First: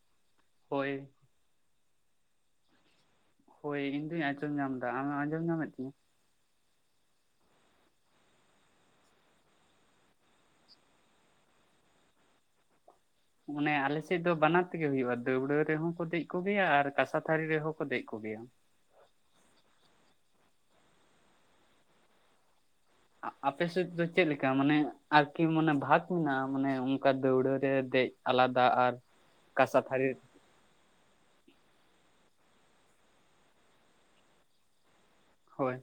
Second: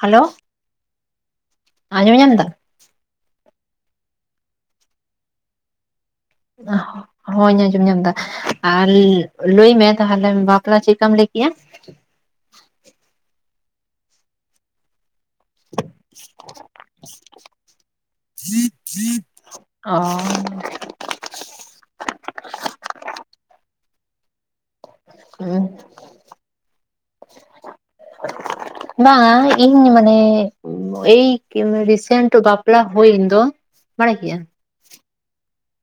Hello. ᱦᱳᱭ᱾ ᱟᱸᱡᱚᱢ ᱧᱟᱢ ᱫᱟ᱾ ᱦᱳᱭ ᱤᱧᱫᱩᱧ ᱟᱸᱡᱚᱢ ᱧᱟᱢ ᱫᱟ ᱟᱢ ᱟᱡᱚᱢ ᱧᱟᱢᱮᱫ ᱛᱤᱧᱟᱹ? ᱚᱦ ᱦᱚᱧ ᱟᱸᱡᱚᱢ ᱧᱟᱢ ᱫᱟ ᱟᱨ ᱞᱮᱻ ᱞᱟᱹᱭ ᱢᱮ ᱛᱟᱦᱞᱮ ᱵᱟᱯᱞᱟ ᱪᱮᱠᱟᱢ ᱞᱟᱹᱭ ᱠᱮᱜᱼᱟ? ᱚᱱᱮ ᱟᱞᱮᱥᱮᱫ ᱫᱚ ᱵᱟᱱᱟᱨ ᱛᱮᱜᱮ ᱦᱩᱭᱩᱼᱟ ᱫᱟᱹᱣᱲᱟᱹ ᱨᱮᱦᱚᱸ ᱠᱚ ᱫᱮᱡ ᱠᱚᱜᱮᱭᱟ ᱟᱨ ᱠᱟᱥᱟ ᱛᱷᱟᱹᱨᱤ ᱨᱮᱦᱚᱸ ᱠᱚ ᱫᱮᱡ ᱠᱚᱜᱮᱭᱟ᱾ ᱚᱻ ᱾ ᱟ ᱟᱯᱮ ᱥᱮᱫ ᱫᱚ ᱪᱮᱫ ᱞᱮᱠᱟ ᱢᱟᱱᱮ ᱟᱨᱠᱤ ᱢᱟᱱᱮ ᱵᱷᱟᱜᱽ ᱢᱮᱱᱟᱜᱼᱟ ᱢᱟᱱᱮ ᱚᱱᱠᱟ ᱫᱟᱹᱣᱲᱟᱹ ᱨᱮ ᱫᱮᱡ ᱟᱞᱟᱫᱟ ᱟᱨ ᱵᱟᱝᱟ ᱠᱟᱥᱟ ᱤᱧ ᱛᱷᱟᱹᱨᱤ ᱢᱟᱱᱮ ᱮᱭ ᱠᱮᱢᱮ ᱨᱤᱥᱮᱱᱴ ᱵᱟᱯᱞᱟ ᱦᱩᱭᱮᱱ ᱫᱚ ᱵᱟᱲᱟᱭ ᱜᱮᱭᱟ ᱦᱳᱭ᱾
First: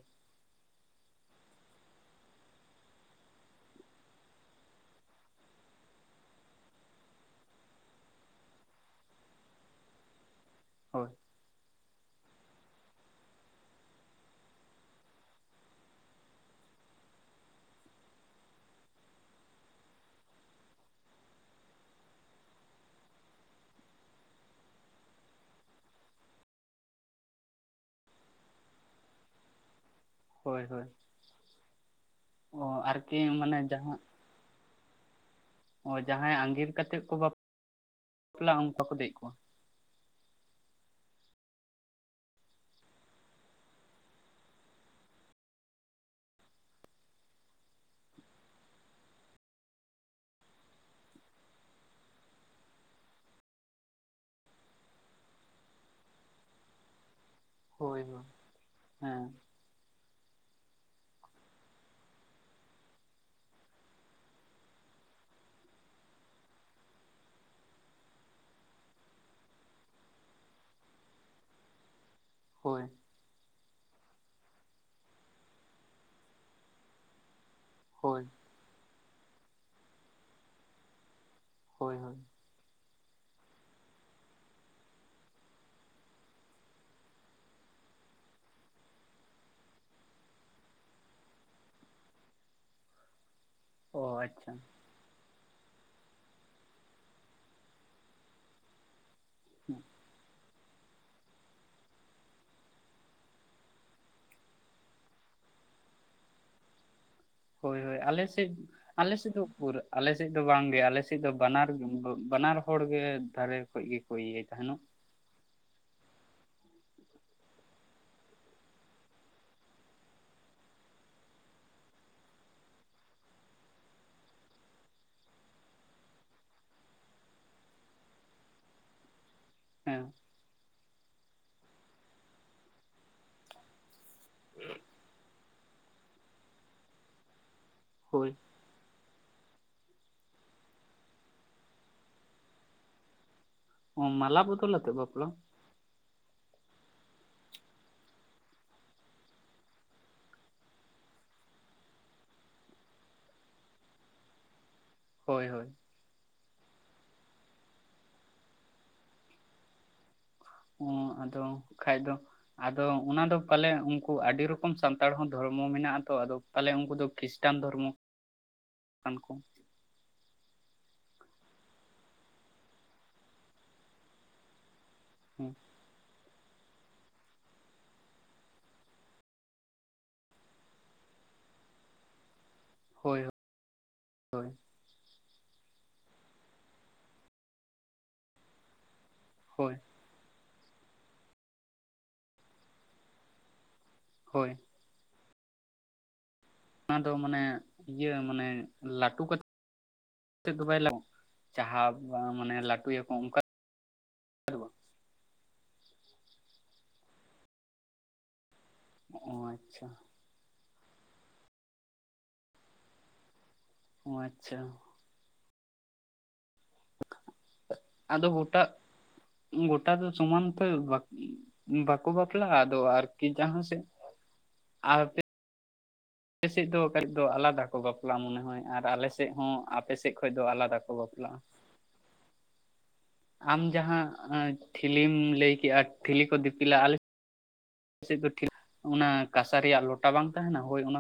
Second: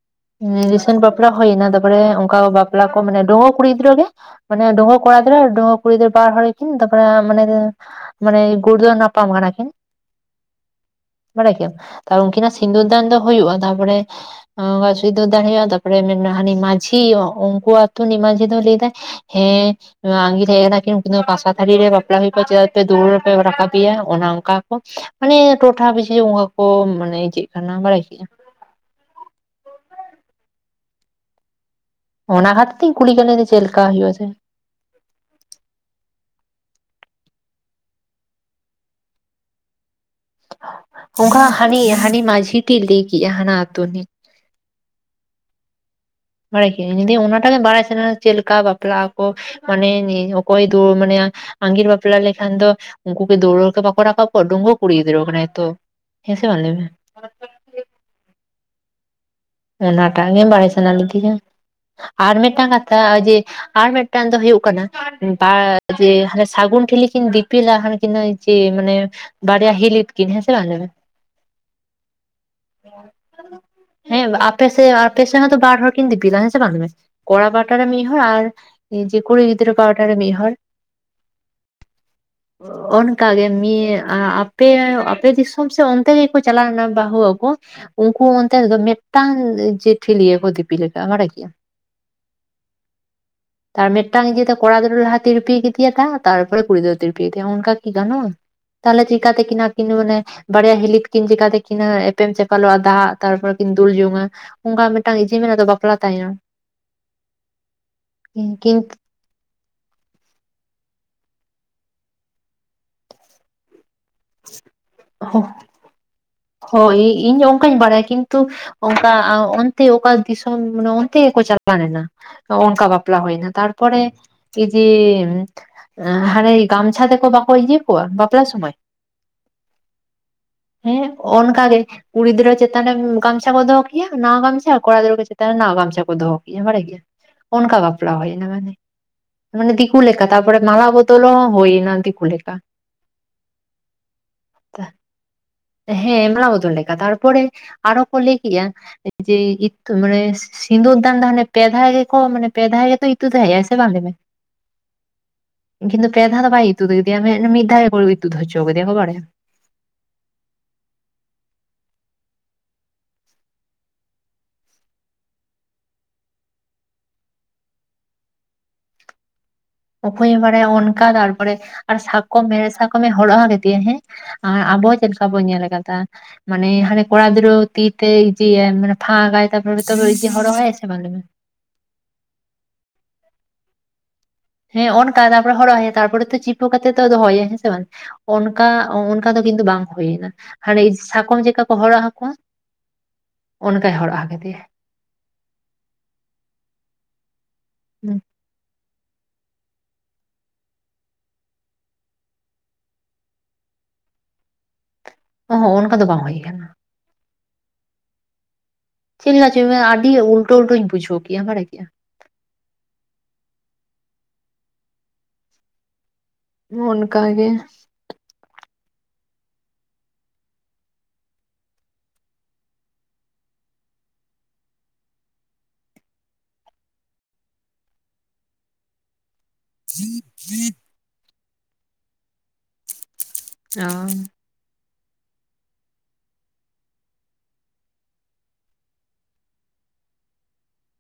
ᱨᱤᱥᱮᱱᱴ ᱵᱟᱯᱞᱟ ᱦᱩᱭᱱᱟ ᱛᱟᱨᱯᱚᱨᱮ ᱚᱱᱠᱟ ᱵᱟᱯᱞᱟ ᱠᱚ ᱢᱟᱱᱮ ᱫᱚᱦᱚ ᱠᱩᱲᱤ ᱜᱤᱫᱽᱨᱟᱹ ᱜᱮ᱾ ᱢᱟᱱᱮ ᱰᱚᱦᱚ ᱠᱚᱲᱟ ᱜᱤᱫᱽᱨᱟᱹ ᱰᱚᱦᱚ ᱠᱩᱲᱤ ᱜᱤᱫᱟᱨ ᱵᱟᱨ ᱦᱚᱲ ᱠᱤᱱ [unintelligible] ᱢᱟᱱᱮ ᱫᱚ ᱢᱟᱱᱮ ᱜᱩᱲᱫᱟᱣ ᱱᱟᱯᱟᱢ ᱠᱟᱱᱟ ᱠᱤᱱ᱾ ᱦᱳᱭ᱾ ᱵᱟᱲᱟᱭ ᱠᱮ ᱟᱢ ᱛᱟᱣ ᱩᱱᱠᱤᱱᱟᱜ ᱥᱤᱸᱫᱩᱨ ᱫᱟᱱ ᱫᱚ ᱦᱩᱭᱩᱼᱟ ᱛᱟᱨᱯᱚᱨᱮ ᱚᱝᱵᱟᱡ ᱱᱩᱭ ᱫᱚ ᱫᱟᱦᱲᱮᱼᱟ ᱛᱟᱯᱚᱨᱮ ᱢᱮᱱᱟ ᱦᱟᱱᱤ ᱢᱟᱹᱡᱷᱤ ᱩᱝᱠᱩ ᱟᱛᱳ ᱱᱤᱡ ᱢᱟᱹᱡᱷᱤ ᱫᱚᱭ ᱞᱟᱹᱭᱫᱟᱭ ᱦᱮᱸ ᱱᱚᱣᱟ ᱟᱸᱜᱤᱨ ᱦᱮᱡ ᱮᱱᱟ ᱠᱤᱱ ᱩᱱᱠᱤᱱ ᱫᱚ ᱠᱟᱥᱟ ᱛᱷᱟᱹᱨᱤ ᱨᱮ ᱵᱟᱯᱞᱟ ᱦᱩᱭ ᱠᱚᱣᱟ ᱪᱮᱫᱟᱜ ᱯᱮ ᱫᱟᱣᱲᱟ ᱯᱮ ᱨᱟᱠᱟᱵ ᱠᱮᱭᱟ ᱚᱱᱟ ᱚᱱᱠᱟ ᱠᱚ ᱢᱟᱱᱮ ᱴᱚᱴᱷᱟ ᱯᱤᱪᱷᱤ ᱚᱱᱠᱟ ᱠᱚ ᱢᱟᱱᱮ ᱪᱮᱫ ᱠᱟᱱᱟ ᱵᱟᱲᱟᱭ ᱪᱮᱼᱟ᱾ ᱦᱳᱭ ᱦᱳᱭ᱾ ᱚᱱᱟ ᱚ ᱦᱟᱛ ᱛᱤᱧ ᱠᱩᱞᱤ ᱟᱨᱠᱤ ᱠᱮᱞᱮᱞᱮ ᱪᱮ ᱢᱟᱱᱮ ᱞᱮᱠᱟ ᱡᱟᱦᱟᱸ ᱦᱩᱭᱩᱜ ᱟ ᱥᱮ ᱚ ᱡᱟᱦᱟᱸᱭ ᱟᱸᱜᱤᱨ ᱠᱟᱛᱮᱫ ᱠᱚ ᱵᱟᱯ ᱞᱟᱜᱼᱟ ᱚᱱᱠᱟ ᱠᱚ ᱫᱮᱡ ᱠᱚᱣᱟ᱾ ᱚᱱᱠᱟ ᱦᱟᱹᱱᱤ ᱦᱟᱹᱱᱤ ᱢᱟᱹᱡᱷᱤ ᱴᱤᱡ ᱞᱟᱹᱭ ᱠᱮᱜᱼᱟ ᱦᱟᱱᱟ ᱟᱹᱛᱳ ᱨᱤᱱᱤᱡ᱾ ᱵᱟᱲᱟᱭ ᱠᱮᱭᱟᱱ ᱡᱩᱫᱤ ᱚᱱᱟᱴᱟᱜ ᱜᱮ ᱵᱟᱲᱟᱭ ᱥᱟᱱᱟ ᱟ ᱪᱮᱫ ᱞᱮᱠᱟ ᱵᱟᱯᱞᱟ ᱟᱠᱚ᱾ ᱢᱟᱱᱮ ᱤᱧ ᱚᱠᱚᱭ ᱫᱩ ᱢᱟᱱᱮᱭᱟ ᱟᱸᱜᱤᱨ ᱵᱟᱯᱞᱟ ᱞᱮᱠᱷᱟᱱ ᱫᱚ ᱩᱱᱠᱩ ᱜᱮ ᱫᱟᱣᱲᱟ ᱵᱟᱠᱚ ᱨᱟᱠᱟᱵ ᱠᱚᱣᱟ ᱰᱩᱝᱜᱩ ᱠᱩᱲᱤ ᱜᱤᱫᱽᱨᱟᱹ ᱠᱟᱱᱟᱭ ᱛᱚ᱾ ᱦᱮᱸ ᱥᱮ ᱵᱟᱝ ᱞᱟᱭᱢᱮ ᱦᱳᱭ ᱦᱳᱭ ᱦᱮᱸ ᱚᱱᱟᱴᱟᱜ ᱜᱮᱢ ᱵᱟᱲᱟᱭ ᱥᱟᱱᱟ ᱞᱤᱫᱤᱧᱟ ᱟᱨ ᱢᱤᱫᱴᱟᱝ ᱠᱟᱛᱷᱟ ᱱᱚᱜ ᱡᱮ ᱟᱨ ᱢᱤᱫᱴᱟᱝ ᱫᱚ ᱦᱩᱭᱩᱜ ᱠᱟᱱᱟ ᱡᱮ ᱦᱟᱱᱮ ᱥᱟᱹᱜᱩᱱ ᱴᱷᱤᱞᱤ ᱠᱤᱱ ᱫᱤᱯᱤᱞᱟ ᱦᱟᱱ ᱠᱤᱱ ᱱᱟᱹᱭ ᱪᱮ ᱢᱟᱱᱮ ᱵᱟᱲᱭᱟ ᱦᱤᱞᱤᱛ ᱠᱤᱱ ᱦᱮᱥᱮ ᱵᱟᱝ ᱞᱟ ᱢᱮ ᱦᱳᱭ ᱦᱮᱸ ᱟᱯᱮᱥ ᱟᱯᱮ ᱥᱮ ᱦᱚᱸᱛᱚ ᱵᱟᱨ ᱦᱚᱲ ᱠᱤᱱ ᱫᱤᱯᱤᱞᱟ ᱥᱮ ᱵᱟᱝ ᱢᱮ ᱠᱚᱲᱟ ᱵᱟᱴᱟᱨ ᱨᱮ ᱢᱤᱫ ᱦᱚᱲ ᱦᱳᱭ ᱟᱨ ᱤ ᱡᱮ ᱠᱩᱲᱤ ᱜᱤᱫᱽᱨᱟᱹ ᱯᱟᱳᱴᱟ ᱨᱮ ᱢᱤᱫ ᱦᱚᱲ ᱦᱳᱭ ᱦᱳᱭ ᱚ ᱚᱱᱠᱟᱜᱮ ᱢᱤᱫ ᱟᱯᱮ ᱟᱯᱮ ᱫᱤᱥᱚᱢ ᱥᱮ ᱚᱱᱛᱮ ᱜᱮᱠᱚ ᱪᱟᱞᱟᱣᱱᱟ ᱵᱟᱹᱦᱩ ᱟᱜᱩ ᱩᱱᱠᱩ ᱚᱱᱛᱮ ᱨᱮᱫᱚ ᱫᱚᱢᱮᱼᱼ ᱢᱤᱫ ᱴᱟᱝ ᱡᱮ ᱴᱷᱤᱞᱤ ᱜᱮ ᱠᱚ ᱫᱤᱯᱤᱞ ᱞᱟᱜ ᱟ ᱢᱟᱱᱮ [inaudible] ᱟᱨ ᱚ ᱢᱤᱫ ᱴᱟᱝ ᱟᱪᱪᱷᱟ ᱜᱮᱛᱚ ᱠᱚᱲᱟ ᱜᱤᱫᱽᱨᱟᱹ [inaudible] ᱛᱤᱨᱯᱤᱭ ᱜᱮ ᱫᱤᱭᱟ, ᱛᱟᱨᱯᱚᱨ ᱠᱩᱲᱤ ᱫᱚ ᱛᱤᱨᱯᱤᱭ ᱫᱤᱭ ᱚᱱᱠᱟ ᱠᱤ ᱜᱟᱱᱚᱜᱼᱟ ᱛᱟᱦᱞᱮ ᱪᱤᱼᱼ ᱼᱼᱠᱟᱛᱮ ᱟᱹᱠᱤᱱᱟ ᱢᱟᱱᱮ ᱵᱟᱨᱭᱟ ᱦᱤᱞᱤ ᱛᱩᱠᱤᱱ ᱪᱤᱠᱟᱛᱮ ᱠᱤᱱᱟᱹ ᱮᱯᱮᱢ ᱪᱟᱯᱟᱞᱚᱜᱼᱟ ᱾ ᱛᱟᱦᱟᱸ ᱛᱟᱨᱯᱚᱨ ᱠᱤᱱ ᱫᱩᱞ ᱡᱚᱝᱟ ᱚᱱᱠᱟ ᱢᱤᱫᱴᱟᱝ ᱡᱤᱢ ᱫᱚ ᱵᱟᱯᱞᱟ ᱛᱟᱭᱚᱢ ᱾ ᱦᱳᱭ ᱦᱳᱭ ᱟᱞᱮᱥᱮᱫ ᱠᱤᱱᱛᱩ ᱟᱞᱮᱥᱮᱫ ᱫᱚ ᱯᱩᱨᱟᱹ ᱟᱞᱮᱥᱮᱡ ᱫᱚ ᱵᱟᱝᱜᱮ ᱟᱞᱮᱥᱮᱡ ᱫᱚ ᱵᱟᱱᱟᱨ, ᱵᱟᱱᱟᱨ ᱦᱚᱲ ᱜᱮ ᱫᱷᱟᱨᱮ ᱠᱷᱚᱡ ᱜᱮᱠᱚ ᱤᱭᱟᱹᱭ ᱛᱟᱦᱮᱸᱱᱚᱜ ᱾ ᱦᱚ ᱦᱚ ᱤᱧ ᱦᱚᱸ ᱚᱱᱠᱟᱧ ᱵᱟᱲᱟᱭᱟ ᱠᱤᱱᱛᱩᱼᱼ ᱚᱱᱠᱟ ᱚᱠᱟ ᱫᱤᱥᱚᱢ ᱚᱱᱛᱮ ᱜᱮᱠᱚ ᱪᱟᱞᱟᱣ ᱞᱮᱱᱟ ᱾ ᱚᱱᱠᱟ ᱵᱟᱯᱞᱟ ᱦᱩᱭᱱᱟ ᱛᱟᱨᱯᱚᱨᱮ ᱡᱮ ᱦᱟᱱᱮ ᱜᱟᱢᱪᱷᱟ ᱛᱮᱠᱚ ᱵᱟᱠᱚ ᱤᱭᱟᱹ ᱠᱚᱣᱟ ᱵᱟᱯᱞᱟ ᱥᱚᱢᱚᱭ ᱦᱮᱸ ᱦᱮᱸ ᱚᱱᱠᱟᱜ ᱞᱤᱧ ᱠᱩᱲᱤ ᱜᱤᱫᱽᱨᱟᱹ ᱪᱮᱛᱟᱱ ᱨᱮ ᱜᱟᱢᱪᱷᱟ ᱠᱚ ᱫᱚᱦᱚ ᱠᱮᱭᱟ ᱱᱟᱣᱟ ᱜᱟᱢᱷᱟ ᱜᱤᱫᱽᱨᱟᱹ ᱠᱚ ᱪᱮᱛᱟᱱ ᱨᱮ ᱱᱟᱣᱟ ᱜᱟᱢᱪᱷᱟ ᱠᱚ ᱫᱚᱦᱚ ᱠᱮᱭᱟ ᱵᱟᱲᱟ ᱜᱮ ᱾ ᱜᱮᱭᱟ ᱩᱱᱠᱟ ᱵᱟᱠᱼᱼ ᱥᱟᱯᱲᱟᱣ ᱦᱳᱭ ᱦᱩᱭᱱᱟ ᱢᱟᱱᱮ ᱢᱟᱱᱮ ᱫᱤᱠᱩ ᱞᱮᱠᱷᱟ ᱛᱥᱯᱚᱨ ᱢᱟᱞᱟ ᱵᱚᱫᱚᱞ ᱦᱚᱸ ᱦᱩᱭᱱᱟ ᱫᱤᱠᱩ ᱞᱮᱠᱷᱟ᱾ ᱚ ᱢᱟᱞᱟ ᱵᱚᱫᱚᱞ ᱟᱛᱮ ᱵᱟᱯᱞᱟ? ᱦᱮᱸ ᱢᱟᱞᱟ ᱵᱚᱫᱚᱞ ᱞᱮᱠᱟ ᱛᱟᱨᱯᱚᱨᱮ ᱟᱨᱚ ᱠᱚ ᱞᱟᱹᱭ ᱠᱮᱜᱼᱟ ᱡᱮ ᱤᱫ ᱢᱟᱱᱮ ᱥᱤᱸᱫᱩᱨᱫᱟᱱ ᱫᱚ ᱦᱟᱱᱮ ᱯᱮ ᱫᱷᱟᱣ ᱜᱮ ᱠᱚ ᱢᱟᱱᱮ ᱯᱮ ᱫᱷᱟᱣ ᱜᱮ ᱠᱚ ᱤᱛᱩᱫ ᱮ ᱛᱟᱦᱮᱸᱱᱟ ᱥᱮ ᱵᱟᱝ ᱦᱳᱭ ᱦᱳᱭ ᱠᱤᱱᱛᱩ ᱯᱮ ᱫᱷᱟᱣ ᱫᱚ ᱵᱟᱭ ᱤᱛᱩᱫ ᱫᱮᱭᱟ ᱢᱮ ᱢᱤᱫ ᱫᱷᱟᱣ ᱜᱮ ᱤᱛᱩᱫ ᱦᱚᱪᱚᱣ ᱠᱮᱫᱮᱭᱟ ᱠᱷᱚᱵᱽ ᱵᱟᱲᱮ? ᱚᱸ ᱟᱫᱚ ᱠᱷᱟᱡ ᱫᱚ ᱟᱫᱚ ᱚᱱᱟᱫᱚ ᱯᱟᱞᱮ ᱩᱱᱠᱩ ᱟᱹᱰᱤ ᱨᱚᱠᱚᱢ ᱥᱟᱱᱛᱟᱲ ᱦᱚᱸ ᱫᱷᱚᱨᱢᱚ ᱢᱮᱱᱟᱜᱼᱟ ᱛᱚ ᱟᱫᱚ᱾ ᱛᱟᱦᱚᱞᱮ ᱩᱱᱠᱩ ᱫᱚ ᱠᱷᱤᱨᱤᱥᱴᱟᱱ ᱫᱷᱚᱨᱢᱚ ᱠᱟᱱ ᱠᱚ ᱾ ᱚᱠᱚᱭᱮ ᱵᱟᱲᱟᱭᱟ ᱚᱱᱠᱟ ᱛᱟᱨᱯᱚᱨᱮ ᱟᱨ ᱥᱟᱠᱚᱢ ᱦᱮᱲᱦᱮᱫ ᱥᱟᱠᱚᱢᱮ ᱦᱚᱨᱚᱜ ᱞᱮᱫᱮᱭᱟ ᱦᱮᱸ ᱾ ᱟᱵᱚ ᱪᱮᱫ ᱞᱮᱠᱟ ᱵᱚᱱ ᱧᱮᱞ ᱠᱟᱫᱟ ᱾ ᱢᱟᱱᱮ ᱦᱟᱱᱮ ᱠᱚᱲᱟ ᱜᱤᱫᱽᱨᱟᱹ ᱛᱤ ᱛᱮ ᱡᱮ ᱢᱟᱱᱮ ᱯᱷᱟᱸᱠᱟᱭ ᱛᱟᱯᱚᱨ ᱦᱚᱨᱚᱜᱟᱭ ᱥᱮ ᱵᱟᱝ ᱢᱟᱱᱮ ᱾ ᱦᱳᱭ ᱦᱳᱭ ᱦᱮᱸ ᱚᱱᱠᱟ ᱛᱟᱨᱯᱚᱨᱮ ᱦᱚᱨᱚᱜ ᱟᱭᱟᱭ ᱛᱟᱨᱯᱚᱨᱮ ᱛᱚ ᱪᱤᱯᱩ ᱠᱟᱛᱮᱜ ᱛᱚ ᱫᱚᱦᱚᱭᱮᱭᱟ ᱾ ᱦᱮᱸ ᱥᱮ ᱵᱟᱝ? ᱚᱱᱠᱟ ᱚᱱᱠᱟ ᱫᱚ ᱠᱤᱱᱛᱩ ᱦᱳᱭ ᱵᱟᱝ ᱦᱩᱭᱱᱟ ᱦᱟᱷᱮ ᱥᱟᱠᱚᱢ ᱪᱮᱫᱠᱟ ᱠᱚ ᱦᱚᱨᱚᱜ ᱟᱠᱚᱣᱟ᱾ ᱚᱱᱠᱟᱭ ᱦᱚᱨᱚᱜᱼᱟ ᱦᱳᱭ ᱠᱮᱫᱮᱭᱟ᱾ ᱚᱱᱟ ᱫᱚ ᱢᱟᱱᱮ ᱤᱭᱟᱹ ᱢᱟᱱᱮ ᱞᱟᱹᱴᱩ ᱠᱟᱛᱮᱫ [unintelligible] ᱡᱟᱦᱟᱸ ᱢᱟᱱᱮ ᱞᱟᱹᱴᱩᱭ ᱟᱠᱚ ᱚᱱᱠᱟ ᱚ ᱦᱚᱸ ᱚᱱᱠᱟ ᱫᱚ ᱵᱟᱝ ᱦᱩᱭ ᱠᱟᱱᱟ ᱾ ᱪᱮᱫ ᱚ ᱞᱮᱠᱟ ᱪᱚᱭ ᱡᱮ ᱟᱪᱪᱷᱟ ᱟᱹᱰᱤ ᱩᱞᱴᱟᱹ ᱩᱞᱴᱟᱹᱧ ᱵᱩᱡᱷᱟᱹᱣ ᱠᱮᱫᱼᱟ ᱵᱟᱲᱟᱭ ᱠᱮᱜᱼᱟ ᱾ ᱚ ᱟᱪᱪᱷᱟ᱾ ᱚᱱᱠᱟᱜᱮ ᱾ ᱟᱫᱚ ᱜᱚᱴᱟ ᱜᱚᱴᱟ ᱫᱚ ᱥᱚᱢᱟᱱ ᱛᱮ ᱵᱟᱠᱤ ᱵᱟᱠᱚ ᱵᱟᱯᱞᱟᱜᱼᱟ ᱟᱫᱚ ᱟᱨᱠᱤ ᱡᱟᱦᱟᱸ ᱥᱮᱫ ᱟᱨ ᱟᱞᱮ ᱥᱮᱫ ᱫᱚ ᱠᱟᱹᱡ ᱫᱚ ᱟᱞᱟᱫᱟ ᱠᱚ ᱵᱟᱯᱞᱟᱜᱼᱟ ᱢᱚᱱᱮ ᱦᱳᱭ ᱟᱨ ᱟᱞᱮ ᱥᱮᱫ ᱦᱚᱸ ᱟᱯᱮ ᱥᱮᱫ ᱠᱷᱚᱡ ᱫᱚ ᱟᱞᱟᱫᱟ ᱠᱚ ᱵᱟᱯᱞᱟᱜᱼᱟ᱾ ᱟᱢ ᱚ ᱡᱟᱦᱟᱸ ᱴᱷᱤᱞᱤᱢ ᱞᱟᱹᱭ ᱠᱮᱜᱼᱟ ᱴᱷᱤᱞᱤ ᱠᱚ ᱫᱤᱯᱤᱞᱟ, ᱟᱞᱮ ᱟᱞᱮ ᱥᱮᱫ ᱫᱚ ᱴᱷᱤᱠ ᱚᱱᱟ ᱠᱟᱥᱟ ᱨᱮᱭᱟᱜ ᱞᱚᱴᱟ ᱵᱟᱝ ᱛᱟᱦᱮᱸᱱᱟ ᱦᱳᱭ ᱚᱱᱟ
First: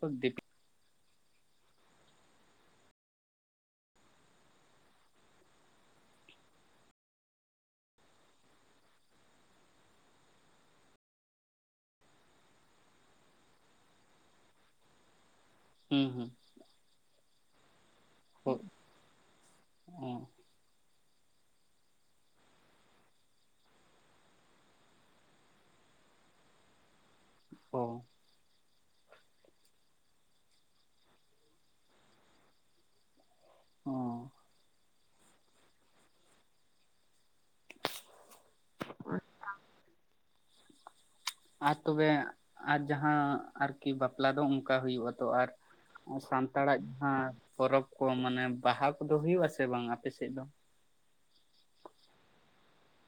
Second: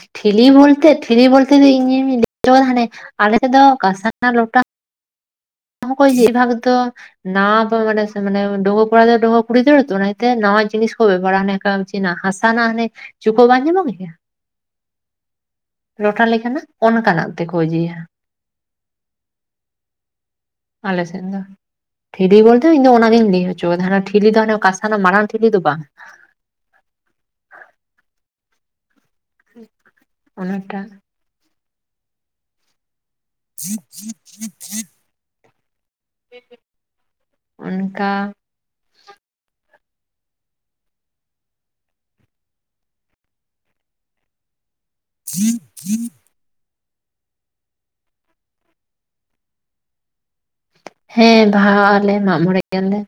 ᱠᱚ ᱴᱷᱤᱞᱤ ᱫᱤᱯᱤᱞ ᱵᱚᱞᱛᱮ ᱴᱷᱤᱞᱤ ᱵᱚᱞᱛᱮ ᱤᱧᱤᱧ ᱞᱟᱹᱭᱟᱹᱫᱟ ᱦᱟᱱᱮ ᱟᱞᱮ ᱥᱮᱫ ᱫᱚ ᱠᱟᱥᱟ ᱨᱮᱱᱟᱜ ᱞᱚᱴᱟ [unintelligible] ᱱᱟᱣᱟ ᱠᱚ ᱢᱟᱱᱮ ᱢᱟᱱᱮ ᱰᱟᱹᱝᱣᱟᱹ ᱠᱚᱲᱟ ᱫᱚ ᱰᱟᱹᱝᱣᱟᱹ ᱠᱩᱲᱤ ᱫᱟᱹᱲᱼᱟ ᱛᱚ ᱚᱱᱟᱛᱮ ᱱᱟᱣᱟ ᱡᱤᱱᱤᱥ ᱠᱚ ᱵᱮᱵᱷᱟᱨᱟ ᱚᱱᱮ ᱚᱱᱠᱟ᱾ ᱦᱟᱥᱟ ᱨᱮᱱᱟᱜ ᱦᱟᱱᱮ ᱪᱩᱠᱟᱹᱜ ᱵᱟᱝ ᱧᱟᱢᱚᱜ ᱜᱮᱭᱟ ᱾ ᱦᱩᱸ ᱞᱚᱴᱟ ᱦᱩᱸ ᱞᱮᱠᱟᱱᱟᱜ ᱚᱱᱠᱟᱱᱟᱜ ᱛᱮᱠᱚ ᱤᱭᱟᱹᱭᱟ᱾ [unintelligible] ᱟᱞ ᱥᱮᱱ ᱫᱚ ᱴᱷᱤᱞᱤ ᱵᱚᱞᱛᱮ ᱤᱧ ᱚᱱᱟᱜᱤᱧ ᱞᱟᱹᱭ ᱦᱚᱪᱚ ᱠᱟᱫᱟ ᱴᱷᱤᱞᱤ ᱫᱚ ᱦᱟᱱᱮ ᱠᱟᱸᱥᱟ ᱨᱮᱱᱟᱜ ᱢᱟᱨᱟᱝ ᱴᱷᱤᱞᱤ ᱫᱚ ᱵᱟᱝ᱾ ᱚ ᱾ [unintelligible] [unintelligible] ᱚᱱᱠᱟ ᱟᱨ ᱛᱚᱵᱮ ᱟᱨ ᱡᱟᱦᱟᱸ ᱟᱨᱠᱤ ᱵᱟᱯᱞᱟ ᱫᱚ ᱚᱱᱠᱟ ᱦᱩᱭᱩᱜ ᱟᱛᱚ ᱟᱨ [unintelligible] ᱥᱟᱱᱛᱟᱲᱟᱜ ᱡᱟᱦᱟᱸ ᱯᱚᱨᱚᱵᱽ ᱠᱚ ᱢᱟᱱᱮ ᱵᱟᱦᱟ ᱠᱚᱫᱚ ᱦᱩᱭᱩᱜ ᱟᱥᱮ ᱵᱟᱝ ᱟᱯᱮ ᱥᱮᱫ ᱫᱚ? ᱦᱮᱸ ᱵᱟᱦᱟ ᱟᱞᱮ ᱢᱟᱜ ᱢᱚᱸᱬᱮ ᱜᱮᱭᱟ ᱞᱮ᱾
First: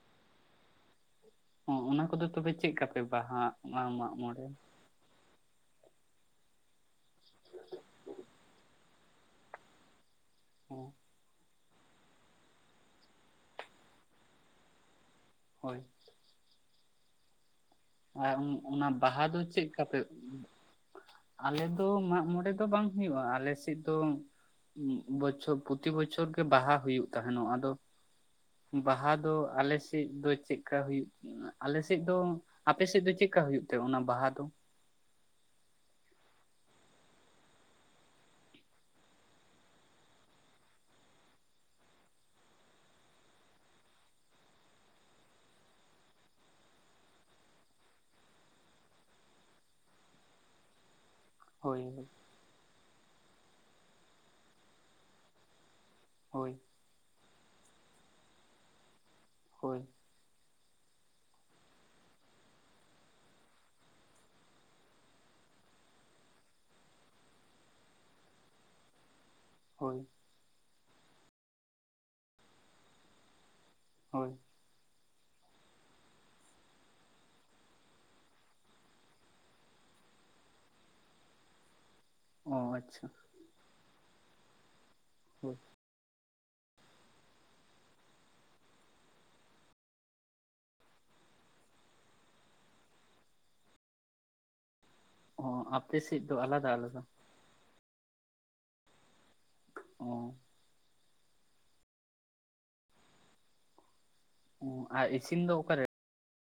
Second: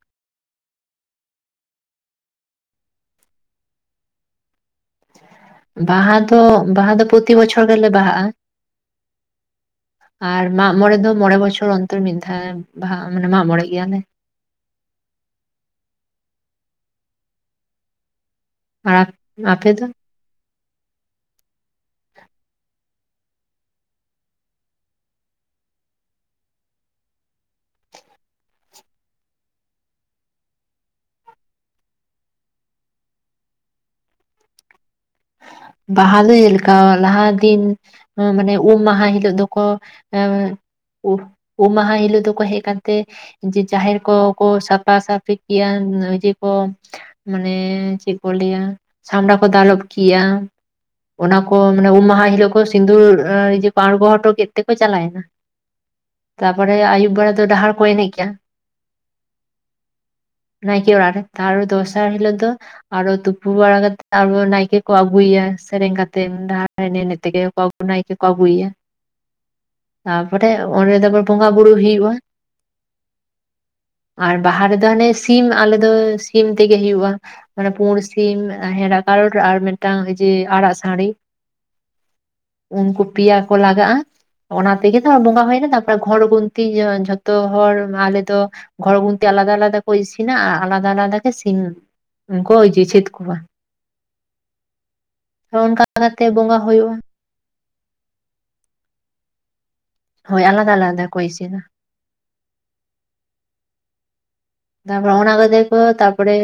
ᱚ ᱻᱚᱱᱟ ᱠᱚᱫᱚ ᱛᱚᱵᱮ ᱪᱮᱫ ᱞᱮᱠᱟᱯᱮ ᱵᱟᱦᱟ ᱢᱟᱜ ᱢᱚᱬᱮ ᱵᱟᱦᱟ ᱫᱚ ᱵᱟᱦᱟ ᱫᱚ ᱯᱨᱚᱛᱤ ᱵᱚᱪᱷᱚᱨ ᱜᱮᱞᱮ ᱵᱟᱦᱟᱜᱼᱟ ᱾ ᱟᱨ ᱢᱟᱜ ᱦᱚᱸ ᱢᱚᱸᱬᱮ ᱫᱚ ᱢᱚᱸᱬᱮ ᱵᱚᱪᱷᱚᱨ ᱚᱱᱛᱚᱨ ᱢᱤᱫ ᱫᱷᱟᱣ ᱵᱟᱦᱟ ᱢᱟᱜ ᱢᱚᱸᱬᱮ ᱜᱮᱭᱟᱞᱮ᱾ ᱦᱳᱭ ᱾ ᱟᱨ ᱚᱱᱟ ᱟᱨ ᱵᱟᱦᱟ ᱫᱚ ᱪᱮᱫ ᱟᱯᱮ ᱠᱟᱯᱮ ᱟᱞᱮ ᱫᱚ ᱢᱟᱜ ᱢᱚᱬᱮ ᱫᱚ ᱵᱟᱝ ᱦᱩᱭᱩᱜᱼᱟ ᱟᱞᱮ ᱥᱮᱫ ᱫᱚ᱾ ᱵᱚᱪᱷᱚᱨ ᱯᱨᱚᱛᱤ ᱵᱚᱪᱷᱚᱨ ᱜᱮ ᱵᱟᱦᱟ ᱦᱩᱭᱩᱜ ᱛᱟᱦᱮᱱᱚᱜ, ᱟᱫᱚ ᱵᱟᱦᱟ ᱫᱚ ᱟᱞᱮ ᱥᱮᱫ ᱫᱚ ᱪᱮᱫᱠᱟᱹ ᱦᱩᱭᱩᱜ ᱟᱞᱮ ᱥᱮᱫ ᱫᱚ ᱟᱯᱮ ᱥᱮᱫ ᱫᱚ ᱪᱮᱫᱠᱟᱹ ᱦᱩᱭᱩᱜ ᱛᱮ ᱚᱱᱟ ᱵᱟᱦᱟ ᱫᱚ? ᱵᱟᱦᱟ ᱫᱚ ᱪᱮᱫᱞᱮᱠᱟ ᱞᱟᱸᱦᱟ ᱫᱤᱱ ᱢᱟᱱᱮ ᱩᱢ ᱢᱟᱦᱟ ᱦᱤᱞᱳᱜ ᱫᱚᱠᱚ ᱮᱻ ᱩ ᱢᱩ ᱢᱟᱦᱟ ᱦᱤᱞᱳᱜ ᱫᱚᱠᱚ ᱦᱮᱡ ᱠᱟᱛᱮ ᱡᱮ ᱡᱟᱦᱮᱨ ᱠᱚᱠᱚ ᱥᱟᱯᱷᱟ ᱥᱟᱯᱷᱤ ᱠᱮᱭᱟ ᱤᱭᱟᱹ ᱠᱚ ᱢᱟᱱᱮ ᱪᱮᱫ ᱠᱚ ᱞᱟᱹᱭᱟ ᱪᱷᱟᱢᱰᱟ ᱠᱚ ᱫᱟᱞᱚᱵ ᱠᱤᱭᱟ ᱚᱱᱟ ᱠᱚ ᱦᱳᱭ ᱢᱟᱱᱮ ᱩᱢ ᱢᱟᱦᱟ ᱦᱤᱞᱳᱜ [inaudible] ᱟᱬᱜᱳ ᱦᱚᱴᱚ ᱠᱮᱫ ᱛᱮᱠᱚ ᱪᱟᱞᱟᱭᱱᱟ᱾ ᱦᱳᱭ ᱛᱟᱨᱯᱚᱨᱮ ᱟᱭᱩᱵ ᱵᱮᱲᱟ ᱫᱚ ᱰᱟᱦᱟᱨ ᱨᱮᱠᱚ ᱮᱱᱮᱡᱟ᱾ ᱦᱳᱭ ᱾ ᱱᱟᱭᱠᱮ ᱚᱲᱟᱜ ᱨᱮ, ᱛᱟᱨ ᱫᱚᱥᱟᱨ ᱦᱤᱞᱳᱜ ᱫᱚ ᱟᱨᱚ ᱛᱩᱯᱩ ᱵᱟᱲᱟᱜ ᱠᱟᱛᱮ ᱟᱨᱚ ᱱᱟᱭᱠᱮ ᱠᱚ ᱟᱹᱜᱩᱭᱟ ᱥᱮᱨᱮᱧ ᱠᱟᱛᱮᱫ ᱰᱟᱦᱟᱨ ᱮᱱᱮᱡ ᱮᱱᱮᱡ ᱛᱮᱜᱮ ᱠᱚ ᱱᱟᱭᱠᱮ ᱠᱚ ᱟᱹᱜᱩᱭᱟ ᱾ ᱦᱳᱭ ᱾ ᱛᱟᱯᱚᱨᱮ ᱚᱸᱰᱮ ᱫᱚ ᱟᱵᱟᱨ ᱵᱚᱸᱜᱟ ᱵᱩᱨᱩ ᱦᱩᱭᱩᱜᱼᱟ ᱾ ᱦᱳᱭ ᱟᱨ ᱵᱟᱦᱟ ᱨᱮᱫᱚ ᱦᱟᱸᱱᱮ ᱥᱤᱢ ᱟᱞᱮ ᱫᱚ ᱥᱤᱢ ᱛᱮᱜᱮ ᱦᱳᱭᱳᱜᱼᱟ ᱢᱟᱱᱮ ᱯᱩᱲ ᱥᱤᱢ, ᱦᱮᱸᱲᱟᱜ ᱠᱟᱞᱚᱴ ᱟᱨ ᱢᱤᱫᱴᱟᱝ ᱡᱮ ᱟᱨᱟᱜ ᱥᱟᱸᱰᱤ ᱚ ᱟᱪᱪᱷᱟ ᱩᱱᱠᱩ ᱯᱮᱭᱟ ᱠᱚ ᱞᱟᱜᱟᱜᱼᱟ ᱚᱱᱟ ᱛᱮᱜᱮ ᱛᱚ ᱵᱚᱸᱜᱟ ᱦᱳᱭ ᱦᱩᱭᱱᱟ ᱛᱟᱨᱯᱚᱨᱮ ᱜᱷᱚᱨ ᱜᱩᱱᱛᱤ ᱤᱭᱟᱹ ᱡᱷᱚᱛᱚ ᱦᱚᱲ ᱟᱞᱮ ᱫᱚ ᱜᱷᱚᱨ ᱜᱩᱱᱛᱮ ᱟᱞᱟᱫᱟ ᱟᱞᱟᱫᱟ ᱠᱚ ᱤᱥᱤᱱᱟ ᱟᱨ ᱟᱞᱟᱫᱟ ᱟᱞᱟᱫᱟ ᱜᱮ ᱥᱤᱢ ᱩᱱ ᱠᱚ ᱡᱮ ᱡᱷᱮᱫ ᱠᱚᱣᱟ ᱾ ᱚ ᱦᱳᱭ ᱚᱱᱠᱟ ᱟᱯᱮ ᱥᱮᱫ ᱠᱟᱛᱮ ᱫᱚ ᱵᱚᱸᱜᱟ ᱟᱞᱟᱫᱟ ᱦᱳᱭᱳᱜᱼᱟ ᱟᱞᱟᱫᱟ ᱾ ᱚ [unintelligible] ᱦᱳᱭ ᱟᱞᱟᱫᱟ ᱟᱞᱟᱫᱟ ᱠᱚ ᱤᱥᱤᱱᱟ ᱾ ᱚ ᱟᱨ ᱛᱟᱯᱚᱨᱮ ᱚᱱᱟ ᱤᱥᱤᱱ ᱫᱚ ᱠᱚᱛᱮ ᱠᱚ ᱚᱠᱟᱨᱮ ᱛᱟᱯᱚᱨᱮ,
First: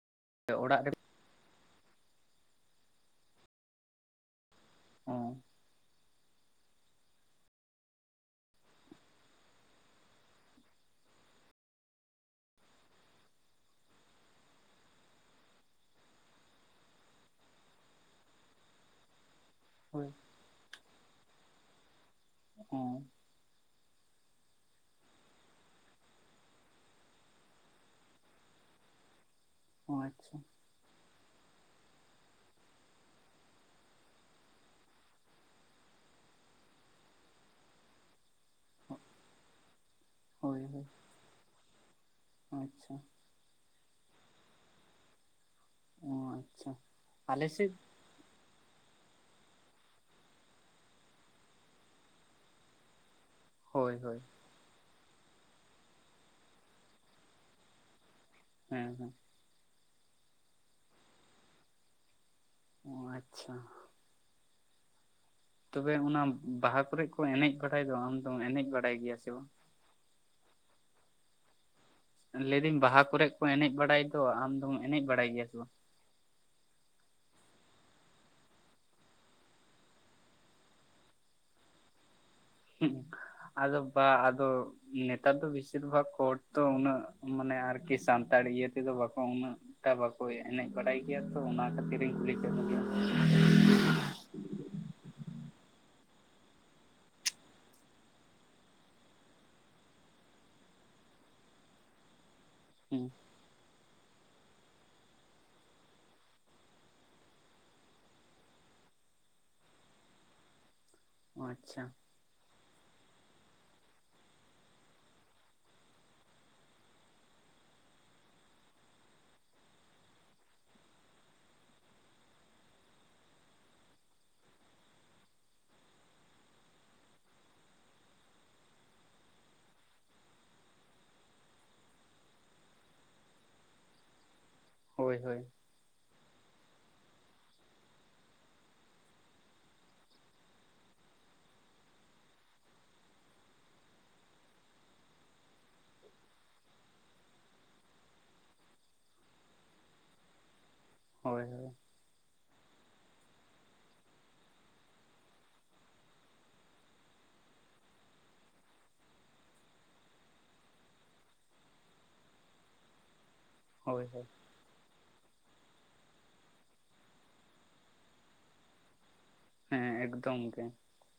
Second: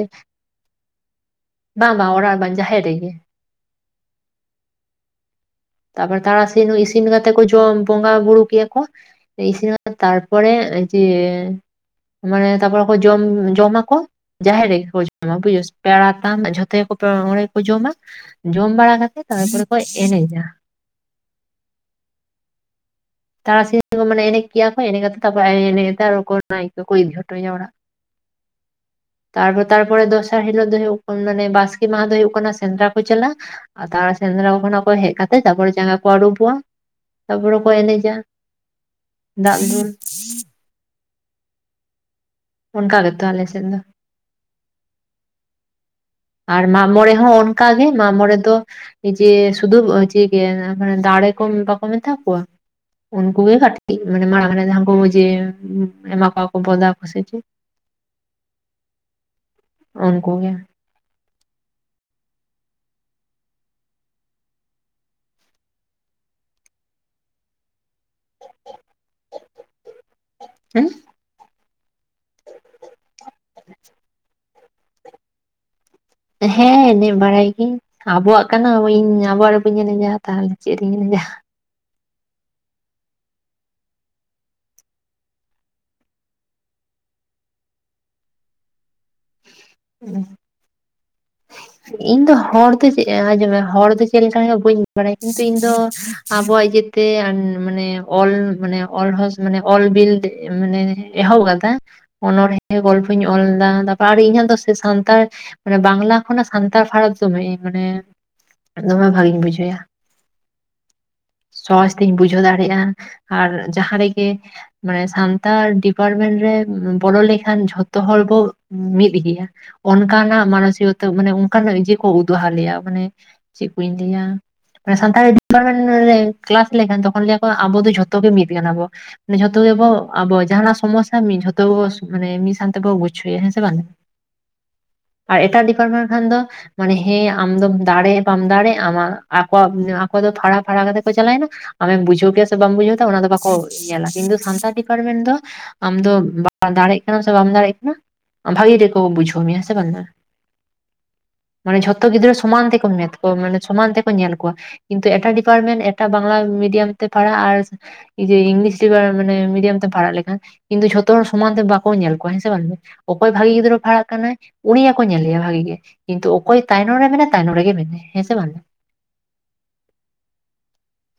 ᱚᱲᱟᱜ ᱨᱮ ᱵᱟᱝ ᱵᱟᱝ ᱚᱲᱟᱜ ᱵᱟᱝ ᱡᱟᱦᱮᱨ ᱨᱮᱜᱮ ᱾ ᱚ ᱾ ᱛᱟᱯᱚᱨ ᱛᱟᱨᱟᱥᱤᱧ ᱤᱥᱤᱱ ᱠᱟᱛᱮᱫ ᱠᱚ ᱡᱚᱢ ᱵᱚᱸᱜᱟ ᱵᱩᱨᱩ ᱠᱮᱜ-ᱟ ᱠᱚ ᱤᱥᱤᱱᱟ ᱛᱟᱨᱯᱚᱨᱮ ᱫᱤᱭᱮ ᱢᱟᱱᱮ ᱛᱟᱯᱚᱨ ᱡᱚᱢ ᱡᱚᱢᱟᱠᱚ ᱾ ᱡᱟᱦᱮᱨ ᱨᱮᱜᱮ ᱠᱚ ᱡᱚᱢᱟ ᱵᱩᱡᱷᱟᱹ ᱯᱮᱲᱟ ᱛᱟᱢ ᱡᱷᱚᱛᱚ ᱜᱮᱠᱚ ᱚᱸᱰᱮ ᱜᱮᱠᱚ ᱡᱚᱢᱟ ᱾ ᱡᱚᱢ ᱵᱟᱲᱟ ᱠᱟᱛᱮ ᱛᱟᱨᱯᱚᱨᱮ ᱠᱚ ᱦᱳᱭ ᱮᱱᱮᱡᱟ ᱾ ᱚ ᱾ ᱛᱟᱨᱟᱥᱤᱧ ᱠᱚ ᱢᱟᱱᱮ ᱮᱱᱮᱡ ᱠᱮᱭᱟ ᱠᱚ ᱮᱱᱮᱡ ᱠᱟᱛᱮ ᱛᱟᱯᱚᱨᱮ [unintelligible] ᱤᱫᱤ ᱦᱚᱴᱚᱭᱭᱟ ᱚᱲᱟᱜ ᱾ [unintelligible] ᱛᱟᱨᱯᱚᱨ ᱚ ᱛᱟᱨᱯᱚᱨᱮ ᱟᱪᱪᱷᱟ ᱫᱚᱥᱟᱨ ᱦᱤᱞᱳᱜ ᱫᱚ ᱦᱩᱭᱩᱜ ᱠᱟᱱᱟ ᱢᱟᱱᱮ ᱵᱟᱥᱠᱮ ᱢᱟᱦᱟ ᱫᱚ ᱦᱩᱭᱩᱜ ᱠᱟᱱᱟ ᱥᱮᱸᱫᱽᱨᱟ ᱠᱚ ᱪᱟᱞᱟᱜ-ᱟ ᱾ ᱟᱨ ᱛᱟᱨᱯᱚᱨ ᱥᱮᱸᱫᱽᱨᱟ ᱠᱷᱚᱱᱟᱜ ᱠᱚ ᱦᱮᱡ ᱠᱟᱛᱮᱜ ᱛᱟᱯᱚᱨᱮ ᱡᱟᱸᱜᱟ ᱠᱚ ᱟᱹᱨᱩᱵᱚᱜᱼᱟ ᱛᱟᱯᱚᱨᱮ ᱠᱚ ᱮᱱᱮᱡ ᱟ ᱫᱟᱜ ᱫᱩᱞ ᱾ ᱦᱳᱭ ᱦᱳᱭ ᱾ ᱚᱱᱠᱟ ᱜᱮᱛᱚ ᱟᱞᱮ ᱥᱮ ᱫᱚ ᱾ ᱚ ᱟᱨ ᱟᱪᱪᱷᱟ ᱢᱟᱜ ᱢᱚᱬᱮ ᱦᱚᱸ ᱟᱞᱮ ᱚᱱᱠᱟ ᱥᱮᱫ ᱜᱮ ᱢᱟᱜ ᱢᱚᱬᱮ ᱫᱚ ᱡᱮ ᱥᱩᱫᱷᱩ ᱡᱮ ᱢᱟᱱᱮ ᱫᱟᱲᱮ ᱠᱚ ᱵᱟᱠᱚ ᱢᱮᱛᱟ ᱠᱚᱣᱟ? ᱩᱱᱠᱩ ᱜᱮ ᱦᱳᱭ ᱠᱟᱹᱴᱤᱡ ᱦᱳᱭ ᱢᱟᱱᱮ ᱢᱟᱲᱟᱝ ᱨᱮ ᱡᱟᱦᱟᱸᱠᱩ ᱡᱮ ᱮᱢᱟ ᱠᱚᱣᱟ ᱠᱚ ᱵᱚᱫᱟ ᱠᱚ ᱥᱮ ᱪᱮᱫ ᱾ ᱦᱮᱸ ᱦᱮᱸ ᱾ ᱩᱱᱠᱩ ᱜᱮ ᱾ ᱚ ᱟᱪᱪᱷᱟ ᱾ ᱛᱚᱵᱮ ᱚᱱᱟ ᱵᱟᱦᱟ ᱠᱚᱨᱮᱜ ᱠᱚ ᱮᱱᱮᱡ ᱵᱟᱲᱟᱭ ᱫᱚ ᱟᱢ ᱫᱚᱢ ᱮᱱᱮᱡ ᱵᱟᱲᱟᱭ ᱜᱮᱭᱟ ᱥᱮ ᱵᱟᱝ? ᱦᱩᱸᱦ? ᱞᱟᱹᱭᱫᱟᱹᱧ ᱵᱟᱦᱟ ᱠᱚᱨᱮ ᱠᱚ ᱮᱱᱮᱡ ᱵᱟᱲᱟᱭ ᱫᱚ, ᱟᱢᱫᱚᱢ ᱮᱱᱮᱡ ᱵᱟᱲᱟᱭ ᱜᱮᱭᱟ ᱥᱮ ᱵᱟᱝ? ᱦᱮᱸ ᱮᱱᱮᱡ ᱵᱟᱲᱟᱭ ᱜᱮ ᱾ ᱟᱵᱚᱣᱟᱜ ᱠᱟᱱᱟ ᱤᱧ ᱟᱵᱚᱣᱟᱜ ᱵᱟᱹᱧ ᱮᱱᱮᱡᱟ ᱛᱟᱦᱚᱞᱮ ᱪᱮᱫ ᱨᱤᱧ ᱮᱱᱮᱡᱟ? ᱦᱩᱸ ᱾ ᱟᱫᱚ ᱵᱟ ᱟᱫᱚ ᱱᱮᱛᱟᱨ ᱫᱚ ᱵᱤᱥᱤᱨ ᱵᱷᱟᱜᱽ ᱠᱳᱨᱴ ᱛᱚ ᱩᱱᱟᱹᱜ ᱢᱟᱱᱮ ᱟᱨᱠᱤ ᱥᱟᱱ ᱛᱟᱲ ᱤᱭᱟᱹ ᱛᱮᱫᱚ ᱵᱟᱠᱚ ᱩᱱᱟᱹᱜ ᱴᱟ ᱵᱟᱠᱚ ᱮᱱᱮᱡ ᱵᱟᱰᱟᱭ ᱜᱮᱭᱟ ᱛᱚ ᱚᱱᱟ ᱠᱷᱟᱹᱛᱤᱨᱤᱧ ᱤᱧ ᱠᱩᱞᱤ ᱫᱚ ᱠᱮᱫ [inaudible] ᱦᱚᱲ ᱢᱮᱭᱟ ᱫᱚ ᱪᱮᱫ ᱾ ᱟᱸᱡᱚᱢ ᱦᱚᱲ ᱫᱚ ᱪᱮᱫ ᱞᱮᱠᱟᱱᱟᱠᱚ ᱵᱟᱹᱧ ᱵᱟᱲᱟᱭᱟ ᱠᱤᱱᱛᱩ ᱤᱧ ᱫᱚ ᱟᱵᱚᱣᱟᱜ ᱤᱭᱟᱹ ᱛᱮ ᱢᱟᱱᱮ ᱚᱞ ᱢᱟᱱᱮ ᱚᱞ ᱦᱚᱸ ᱢᱟᱱᱮ ᱚᱞ ᱵᱤᱞ ᱢᱟᱱᱮ ᱮᱦᱚᱵ ᱠᱟᱫᱟ ᱚᱱᱚᱬᱦᱮ ᱦᱩᱸ ᱜᱚᱞᱯᱚᱧ ᱚᱞ ᱞᱮᱫᱟ ᱛᱟᱯᱚᱨ ᱟᱨ ᱤᱧᱟᱹᱜ ᱫᱚ ᱥᱟᱱᱛᱟᱲ ᱢᱟᱱᱮ ᱵᱟᱝᱞᱟ ᱠᱷᱚᱱᱟᱜ ᱥᱟᱱᱛᱟᱲ ᱯᱷᱟᱨᱟᱛ ᱫᱚᱢᱮ ᱢᱟᱱᱮ ᱫᱚᱢᱮ ᱵᱷᱟᱜᱤᱧ ᱵᱩᱡᱷᱟᱹᱭᱟ᱾ ᱟᱪᱪᱷᱟ ᱥᱚᱦᱚᱡ ᱛᱤᱧ ᱵᱩᱡᱷᱟᱹᱣ ᱫᱟᱲᱮᱭᱟᱜᱼᱟ ᱟᱨ ᱡᱟᱦᱟᱸ ᱨᱮᱜᱮ ᱢᱟᱱᱮ ᱥᱟᱱᱛᱟᱲ ᱰᱤᱯᱟᱨᱢᱮᱱᱴ ᱨᱮ ᱵᱚᱞᱚ ᱞᱮᱠᱷᱟᱱ ᱡᱷᱚᱛᱚ ᱦᱚᱲ ᱵᱚ ᱢᱤᱫ ᱜᱮᱭᱟ᱾ ᱚᱱᱠᱟᱱᱟᱜ ᱢᱟᱱᱚᱥᱤᱠᱚᱛᱟ ᱢᱟᱱᱮ ᱚᱱᱠᱟᱱᱟᱜ ᱤᱭᱟᱹ ᱠᱚ ᱩᱫᱩᱦᱟ ᱞᱮᱭᱟ ᱢᱟᱱᱮ ᱪᱮᱫ ᱠᱩᱧ ᱞᱟᱹᱭᱟ ᱥᱟᱱᱛᱟᱲᱤ ᱰᱤᱯᱟᱨᱢᱮᱱᱴ ᱨᱮ ᱠᱞᱟᱥ ᱞᱮᱠᱷᱟᱱ ᱛᱚᱠᱷᱚᱱ ᱞᱟᱹᱭᱟ ᱠᱚ ᱟᱵᱚ ᱡᱷᱚᱛᱚ ᱜᱮ ᱢᱤᱫ ᱠᱟᱱᱟ ᱟᱵᱚ᱾ ᱢᱟᱱᱮ ᱡᱷᱚᱛᱚ ᱜᱮᱵᱚ ᱟᱵᱚ ᱡᱟᱦᱟᱱᱟᱜ ᱥᱚᱢᱚᱥᱥᱟ ᱢᱤᱫ ᱡᱷᱚᱛᱚ ᱜᱮ ᱢᱟᱱᱮ ᱢᱤᱫ ᱥᱟᱶ ᱛᱮ ᱵᱚ ᱜᱩᱪᱷᱩᱭᱭᱟ ᱦᱮᱸ ᱥᱮ ᱵᱟᱝ᱾ [inaudible] ᱦᱳᱭ ᱟᱨ ᱦᱳᱭ ᱮᱴᱟᱜ ᱰᱤᱯᱟᱨᱢᱮᱱᱴ ᱠᱷᱟᱱ ᱫᱚ ᱢᱟᱱᱮ ᱦᱮᱸ ᱟᱢ ᱫᱚ ᱫᱟᱲᱮ ᱵᱟᱢ ᱫᱟᱲᱮᱜ ᱟᱢᱟᱜ ᱟᱠᱚᱣᱟᱜ ᱟᱠᱚ ᱫᱚ ᱯᱷᱟᱲᱟ ᱯᱷᱟᱲᱟ ᱠᱟᱛᱮ ᱠᱚ ᱪᱟᱞᱟᱣᱮᱱᱟ ᱟᱢᱮᱢ ᱵᱩᱡᱷᱟᱹᱣ ᱠᱮᱭᱟ ᱥᱮ ᱵᱟᱢ ᱵᱩᱡᱷᱟᱹᱣ ᱠᱮᱫᱟ ᱚᱱᱟ ᱫᱚ ᱵᱟᱠᱚ ᱧᱮᱞᱟ ᱠᱤᱱᱛᱩ ᱥᱟᱱᱛᱟᱲ ᱰᱤᱯᱟᱨᱴᱢᱮᱱᱴ ᱫᱚ ᱟᱢ ᱫᱚ ᱵᱟ ᱫᱟᱲᱮᱜ ᱠᱟᱱᱟᱢ ᱥᱮ ᱵᱟᱢ ᱫᱟᱲᱮᱜ ᱠᱟᱱᱟ ᱵᱷᱟᱜᱤ ᱜᱮᱠᱚ ᱵᱩᱡᱷᱟᱹᱣ ᱢᱮᱭᱟ ᱦᱮᱸ ᱥᱮ ᱵᱟᱝ ᱢᱟ ᱦᱳᱭ ᱦᱳᱭ ᱢᱟᱱᱮ ᱡᱷᱚᱛᱚ ᱜᱤᱫᱽᱨᱟᱹ ᱥᱚᱢᱟᱱ ᱛᱮᱠᱚ ᱢᱮᱛ ᱠᱚᱣᱟ ᱢᱟᱱᱮ ᱥᱚᱢᱟᱱ ᱛᱮᱠᱚ ᱧᱮᱞ ᱠᱚᱣᱟ᱾ ᱠᱤᱱᱛᱩ ᱮᱴᱟᱜ ᱰᱤᱯᱟᱨᱴᱢᱮᱱᱴ ᱮᱴᱟᱜ ᱵᱟᱝᱞᱟ ᱢᱤᱰᱤᱭᱟᱢ ᱛᱮ ᱯᱟᱲᱦᱟᱜ ᱟᱨ ᱡᱮ ᱤᱝᱞᱤᱥ ᱰᱤᱯᱟ ᱢᱟᱱᱮ ᱢᱤᱰᱤᱭᱟᱢ ᱛᱮᱢ ᱯᱟᱲᱦᱟᱜ ᱞᱮᱠᱷᱟᱱ ᱠᱤᱱᱛᱩ ᱡᱷᱚᱛᱚ ᱦᱚᱲ ᱥᱚᱢᱟᱱ ᱛᱮ ᱵᱟᱠᱚ ᱧᱮᱞ ᱠᱚᱣᱟ ᱦᱮᱸ ᱥᱮ ᱵᱟᱝ ᱜᱮ ᱚᱠᱚᱭ ᱵᱷᱟᱜᱤ ᱜᱤᱫᱽᱨᱟᱹ ᱯᱟᱲᱦᱟᱜ ᱦᱳᱭ ᱦᱳᱭ ᱠᱟᱱᱟᱭ ᱩᱱᱤᱭᱟᱜ ᱠᱚ ᱧᱮᱞᱮᱭᱟ ᱵᱷᱟᱜᱤ ᱜᱮ᱾ ᱠᱤᱱᱛᱩ ᱚᱠᱚᱭ ᱛᱟᱭᱱᱚᱢ ᱨᱮ ᱢᱮᱱᱟᱭ ᱛᱟᱭᱱᱚᱢ ᱨᱮ ᱜᱮ ᱢᱮᱱᱟᱭ ᱦᱮᱸ ᱥᱮ ᱵᱟᱝ ᱦᱮᱸ ᱮᱠᱫᱚᱢ ᱜᱮ᱾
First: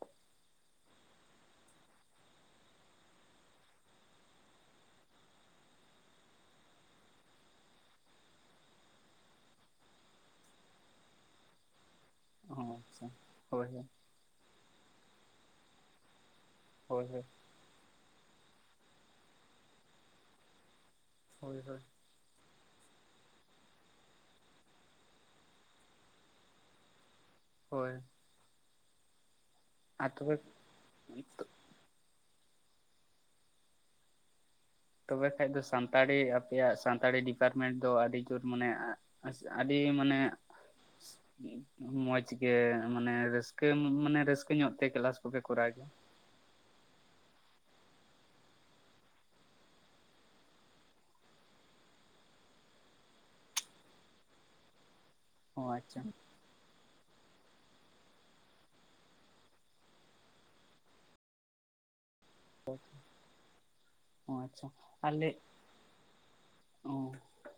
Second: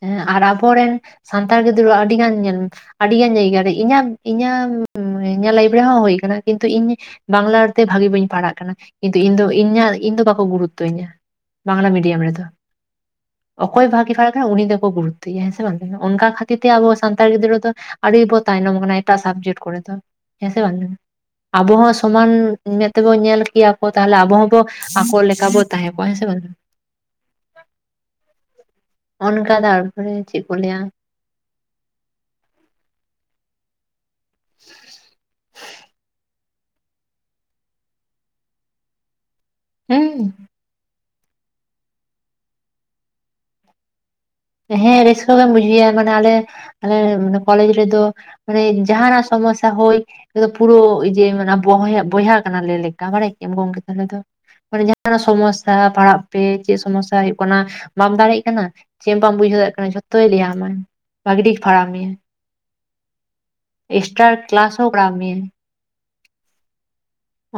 ᱦᱮᱸ ᱟᱨ ᱟᱵᱚᱨᱮᱱ ᱥᱟᱱᱛᱟᱲ ᱜᱤᱫᱽᱨᱟᱹᱣᱟᱜ ᱟᱹᱰᱤ ᱜᱟᱱ ᱧᱮ ᱟᱹᱰᱤᱜᱟᱱ ᱡᱟᱭᱜᱟ ᱨᱮ ᱤᱧᱟᱹᱜ ᱤᱧᱟᱹᱜ ᱞᱟᱭᱤᱯᱷ ᱨᱮᱦᱚᱸ ᱦᱩᱭ ᱟᱠᱟᱱᱟ ᱠᱤᱱᱛᱩ ᱤᱧ ᱵᱟᱝᱞᱟ ᱛᱮ ᱵᱷᱟᱹᱜᱤ ᱵᱟᱹᱧ ᱯᱟᱲᱦᱟᱜ ᱠᱟᱱᱟ ᱠᱤᱱ ᱛᱩ ᱤᱧ ᱫᱚ ᱤᱧᱟᱜ ᱤᱧ ᱫᱚ ᱵᱟᱠᱚ ᱜᱩᱨᱩᱛᱛᱚ ᱤᱧᱟ ᱵᱟᱝᱞᱟ ᱢᱤᱰᱤᱭᱟᱢ ᱨᱮ ᱫᱚ, ᱚ ᱟᱪᱪᱷᱟ ᱦᱳᱭ ᱦᱳᱭ ᱚᱠᱚᱭ ᱵᱷᱟᱜᱤ ᱯᱷᱟᱨᱟᱜ ᱠᱟᱱᱟ ᱩᱱᱤ ᱫᱚᱠᱚ ᱜᱩᱨᱩᱛ ᱛᱚᱭᱟ ᱦᱮᱸ ᱥᱮ ᱵᱟᱝ ᱚᱱᱠᱟ ᱠᱷᱟᱹᱛᱤᱨ ᱛᱮ ᱟᱵᱚ ᱦᱳᱭ ᱦᱳᱭ ᱥᱟᱱᱛᱟᱲ ᱜᱤᱫᱽᱨᱟᱹ ᱫᱚ ᱟᱹᱰᱤᱵᱚ ᱛᱟᱭᱱᱚᱢ ᱟᱠᱟᱱᱟ ᱮᱴᱟᱜ ᱥᱟᱵᱡᱮᱴ ᱠᱚᱨᱮ ᱫᱚ ᱦᱮᱸᱥ ᱵᱟᱝ ᱦᱳᱭ ᱟᱵᱚ ᱦᱳᱭ ᱦᱚᱸ ᱥᱚᱢᱟᱱ ᱢᱮᱫ ᱛᱮᱠᱚ ᱧᱮᱞ ᱠᱮᱭᱟ ᱠᱚ ᱛᱟᱦᱚᱞᱮ ᱟᱵᱚ ᱦᱚᱸᱵᱚ ᱟᱠᱚ ᱞᱮᱠᱟᱵᱚ ᱛᱟᱦᱮᱸ ᱠᱚᱜᱣᱟ ᱦᱮᱸᱥᱮ ᱵᱟᱝ? ᱦᱳᱭ ᱚᱱᱠᱟ ᱟᱨ ᱛᱟᱨᱯᱚᱨᱮ ᱛᱚᱵᱮ ᱪᱮᱫ ᱠᱚ ᱞᱟᱹᱭᱟ [inaudible] ᱛᱚᱵᱮ ᱠᱷᱟᱱᱡᱽ ᱫᱚ ᱥᱟᱱᱛᱟᱲᱤ ᱟᱯᱮᱭᱟᱜ ᱥᱟᱱᱛᱟᱲᱤ ᱰᱤᱯᱟᱨᱢᱮᱱᱴ ᱫᱚ ᱟᱹᱰᱤ ᱡᱳᱨ ᱢᱟᱱᱮ ᱟᱹᱰᱤ ᱢᱟᱱᱮ ᱦᱮᱸ ᱢᱚᱡᱽ ᱜᱮ ᱢᱟᱱᱮ ᱨᱟᱹᱥᱠᱟᱹ ᱢᱟᱱᱮ ᱨᱟᱹᱥ ᱦᱮᱸ ᱨᱟᱹᱥᱠᱟᱹ ᱜᱮᱢ ᱵᱩᱡᱷᱟᱹᱭᱟ ᱢᱟᱱᱮ ᱟᱞᱮ ᱟᱞᱮ ᱠᱚᱞᱮᱡᱽ ᱨᱮᱫᱚ ᱢᱟᱱᱮ ᱡᱟᱦᱟᱱᱟᱜ ᱥᱚᱢᱚᱥᱟ ᱦᱚᱭ ᱟ ᱯᱩᱨᱟᱹ ᱡᱮ ᱵᱚᱭᱟ ᱵᱚᱭᱦᱟ ᱠᱟᱭᱱᱟ ᱞᱮ ᱞᱮᱠᱟ ᱵᱟᱲᱟᱭ ᱠᱮᱟᱢ ᱵᱤᱱ ᱞᱮᱠᱟ ᱫᱚ ᱢᱟᱱᱮ ᱚ ᱥᱚᱢᱚᱥᱟ ᱟᱪᱪᱷᱟ ᱯᱟᱲᱦᱟᱜ ᱯᱮ ᱪᱮᱫ ᱥᱚᱢᱚᱥᱟ ᱦᱩᱭᱩᱜ ᱠᱟᱱᱟ ᱵᱟᱢ ᱫᱟᱲᱮᱜ ᱠᱟᱱᱟ ᱪᱮᱫ ᱵᱟᱢ ᱵᱩᱡᱷᱟᱹᱮ ᱫᱟᱲᱮᱭᱟᱜ ᱠᱟᱱᱟ ᱡᱷᱚᱛᱚᱭ ᱞᱟᱹᱭᱟᱢᱟᱭ ᱵᱷᱟᱹᱜᱮ ᱴᱷᱤᱠ ᱯᱷᱟᱲᱦᱟ ᱢᱮ ᱮᱠᱥᱴᱨᱟ ᱚ ᱟᱪᱪᱷᱟ ᱠᱞᱟᱥ ᱦᱚᱸ ᱠᱚᱨᱟᱳ ᱢᱮ᱾ ᱚᱻ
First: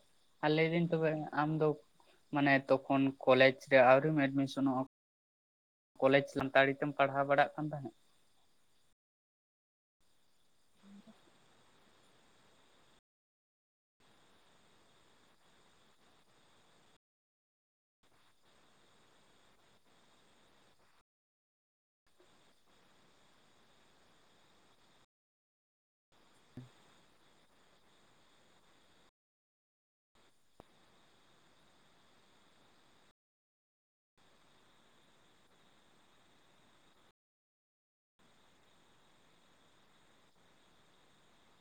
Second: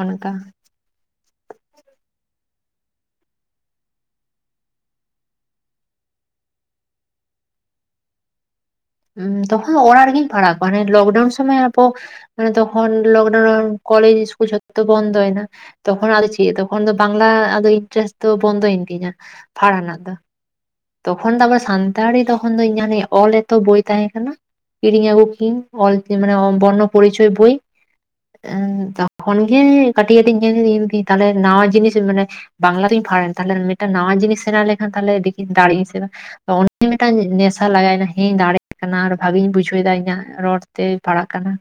ᱚᱱᱠᱟ ᱟᱞᱮᱨᱮᱱ ᱛᱚᱵᱮ ᱟᱢ ᱫᱚ ᱢᱟᱱᱮ ᱛᱚᱠᱷᱚᱱ ᱠᱚᱞᱮᱡᱽ ᱨᱮ ᱟᱹᱣᱨᱤᱢ ᱮᱰᱢᱤᱥᱚᱱᱚᱜ-ᱟ ᱠᱚᱞᱮᱡᱽ ᱥᱟᱱᱛᱟᱲᱤ ᱛᱮᱢ ᱯᱟᱲᱦᱟᱣ ᱵᱟᱲᱟᱜ ᱠᱟᱱ ᱛᱟᱦᱮᱸ ᱱᱟᱜ? ᱦᱚᱸ ᱛᱚᱠᱷᱚᱱ ᱚᱲᱟᱜ ᱨᱮᱜᱤᱧ ᱯᱟᱲᱦᱟᱜ ᱠᱚᱜ-ᱟ ᱢᱟᱱᱮ ᱞᱚᱠᱰᱟᱣᱩᱱ ᱥᱚᱢᱚᱭ ᱟᱫᱚ ᱢᱟᱱᱮ ᱛᱚᱠᱷᱚᱱ ᱞᱚᱠᱰᱟᱣᱩᱱ ᱠᱚᱞᱮᱡᱽ ᱤᱥᱠᱩᱞ ᱡᱚᱛᱚ ᱵᱚᱱᱫ ᱮᱱᱟ ᱛᱚᱠᱷᱚᱱ ᱟᱫᱚ ᱪᱮᱫ ᱛᱚᱠᱷᱚᱱ ᱫᱚ ᱵᱟᱝᱞᱟ ᱟᱫᱚ ᱤᱱᱴᱟᱨᱮᱥᱴ ᱫᱚ ᱵᱚᱱᱫᱚᱭᱮᱱ ᱛᱤᱧᱟᱹ ᱯᱷᱟᱲᱦᱟᱜ ᱨᱮᱱᱟᱜ ᱫᱚ᱾ ᱛᱚᱠᱷᱚᱱ ᱫᱚ ᱟᱵᱚ ᱥᱟᱱᱛᱟᱲᱤ ᱛᱚᱠᱷᱚᱱ ᱫᱚ ᱤᱧᱟᱜ ᱱᱤᱭᱮ ᱚᱞ ᱮᱛᱚ ᱵᱳᱭ ᱛᱟᱦᱮᱸ ᱠᱟᱱᱟ᱾ ᱠᱤᱨᱤᱧ ᱟᱜᱩ ᱠᱤᱧ ᱚᱞ ᱛᱤᱧ ᱢᱟᱱᱮ ᱵᱚᱨᱱᱚ ᱯᱚᱨᱤᱪᱚᱭ ᱵᱳᱭ᱾ [inaudible] ᱛᱚᱠᱷᱚᱱ ᱜᱮ ᱠᱟᱹᱴᱤᱡ ᱧᱮᱞ [inaudible] ᱛᱟᱦᱚᱞᱮ ᱱᱟᱣᱟ ᱡᱤᱱᱤᱥ ᱢᱟᱱᱮ ᱵᱟᱝᱞᱟ ᱛᱮᱧ ᱯᱷᱟᱲᱟᱭᱮᱱ ᱛᱟᱦᱚᱞᱮ ᱢᱤᱫᱴᱟᱝ ᱱᱟᱣᱟ ᱡᱤᱱᱤᱥ ᱥᱮᱬᱟ ᱞᱮᱠᱷᱟᱱ ᱛᱟᱦᱚᱞᱮ ᱫᱮᱠᱷᱤ ᱫᱟᱲᱮ ᱤᱧ ᱥᱮ ᱵᱟᱝ᱾ ᱚᱱᱮ ᱢᱤᱫᱴᱟᱝ ᱱᱮᱥᱟ ᱞᱟᱜᱟᱣᱮᱱᱟ ᱦᱮᱸᱧ ᱫᱟᱲᱮᱭᱟᱜ ᱠᱟᱱᱟ ᱟᱨ ᱵᱷᱟᱜᱤᱧ ᱵᱩᱡᱷᱟᱹᱣᱮᱫᱟ ᱤᱧᱟᱹᱜ ᱨᱚᱲ ᱛᱮ ᱯᱟᱲᱟᱜ ᱠᱟᱱᱟ᱾